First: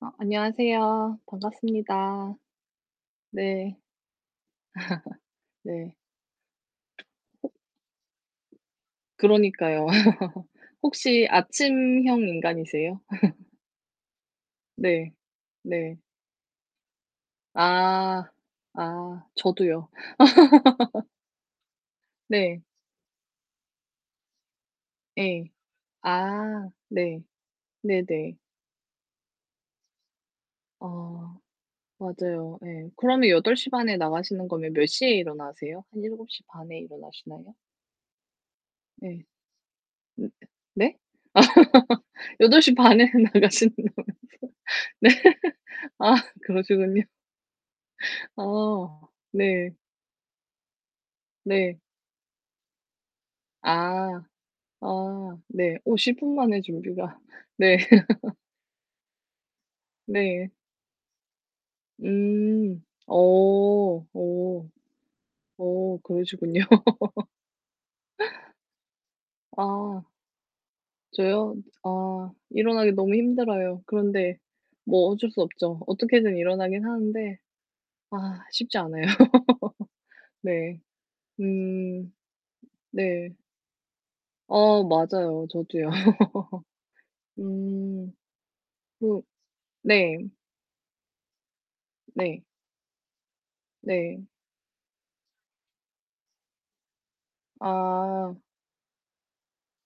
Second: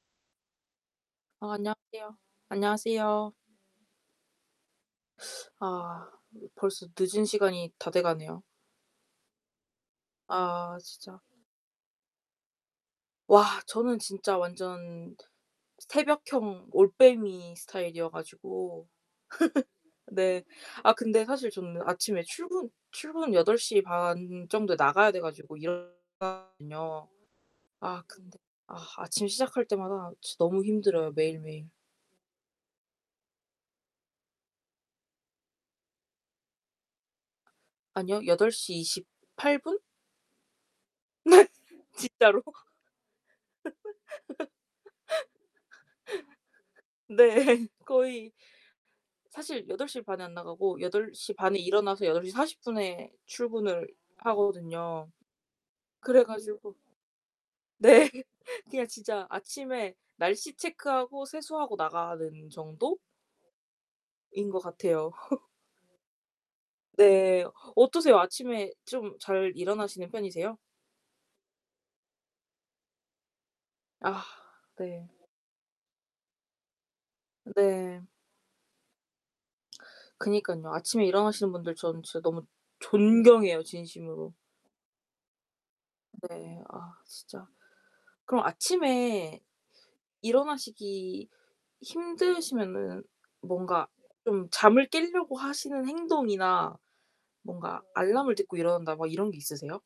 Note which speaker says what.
Speaker 1: 어 안녕하세요.
Speaker 2: 아 안녕하세요.
Speaker 1: 반갑습니다.
Speaker 2: 안녕하세요.
Speaker 1: 네. 네.
Speaker 2: 아 벌써
Speaker 1: 호
Speaker 2: 늦은 시간이 다 돼 가네요.
Speaker 1: 그러니까요.
Speaker 2: 아 진짜.
Speaker 1: 혹시 아침형 인간이세요?
Speaker 2: 와 저는 진짜
Speaker 1: 네.
Speaker 2: 완전
Speaker 1: 네.
Speaker 2: 새벽형 올빼미 스타일이어
Speaker 1: 아.
Speaker 2: 가지고
Speaker 1: 아. 저도요.
Speaker 2: 네. 아 근데 사실 저는 아침에
Speaker 1: 네.
Speaker 2: 출근 출근 8:30 정도에 나가야 돼
Speaker 1: 예.
Speaker 2: 가지고 일어 [unintelligible]
Speaker 1: 아
Speaker 2: 든요.
Speaker 1: 네.
Speaker 2: 아
Speaker 1: 네네.
Speaker 2: 근데 아 아침 시작할 때마다 지 너무 힘들어요,
Speaker 1: 어.
Speaker 2: 매일매일.
Speaker 1: 맞아요 예. 그러면 8:30에 나가시는 거면 몇 시에 일어나세요? 한 7:30 에 일어나시나요?
Speaker 2: 아니요 여덟 시
Speaker 1: 네.
Speaker 2: 이십팔 분?
Speaker 1: 음 네?
Speaker 2: 진짜로.
Speaker 1: 8:30 에는 나가신다면서. 네. 아 그러시군요.
Speaker 2: 네. 거의
Speaker 1: 어
Speaker 2: 사실
Speaker 1: 네.
Speaker 2: 8:30 에 안 나가고 8:30에
Speaker 1: 네.
Speaker 2: 일어나서 8:40 에 출근을
Speaker 1: 아.
Speaker 2: 하거든요.
Speaker 1: 아 네. 오 10
Speaker 2: 그래
Speaker 1: 분만에
Speaker 2: 가지고
Speaker 1: 준비가 네.
Speaker 2: 네. 그냥 진짜 아침에
Speaker 1: 네.
Speaker 2: 날씨 체크하고 세수하고 나가는
Speaker 1: 음.
Speaker 2: 정도
Speaker 1: 어.
Speaker 2: 인 것
Speaker 1: 어.
Speaker 2: 같아요.
Speaker 1: 어 그러시군요.
Speaker 2: 네. 어떠세요? 아침에 좀 잘
Speaker 1: 아.
Speaker 2: 일어나시는 편이세요?
Speaker 1: 저요? 아 일어나기 너무 힘들어요.
Speaker 2: 아
Speaker 1: 그런데
Speaker 2: 네.
Speaker 1: 뭐 어쩔 수 없죠. 어떻게든 일어나긴 하는데
Speaker 2: 네.
Speaker 1: 아 쉽지 않아요.
Speaker 2: 그니깐요.
Speaker 1: 네.
Speaker 2: 아침에 일어나시는 분들 저는
Speaker 1: 음.
Speaker 2: 진짜 너무
Speaker 1: 네.
Speaker 2: 존경해요, 진심으로.
Speaker 1: 어 맞아요. 저도요.
Speaker 2: 네 아 진짜
Speaker 1: 음.
Speaker 2: 그럼
Speaker 1: 그
Speaker 2: 아침에
Speaker 1: 네.
Speaker 2: 일어나시기
Speaker 1: 네.
Speaker 2: 힘드시면은 뭔가
Speaker 1: 네.
Speaker 2: 좀 잠을 깰려고 하시는 행동이나 뭔가 '알람을
Speaker 1: 아.
Speaker 2: 듣고 일어난다.' 막 이런 게 있으세요?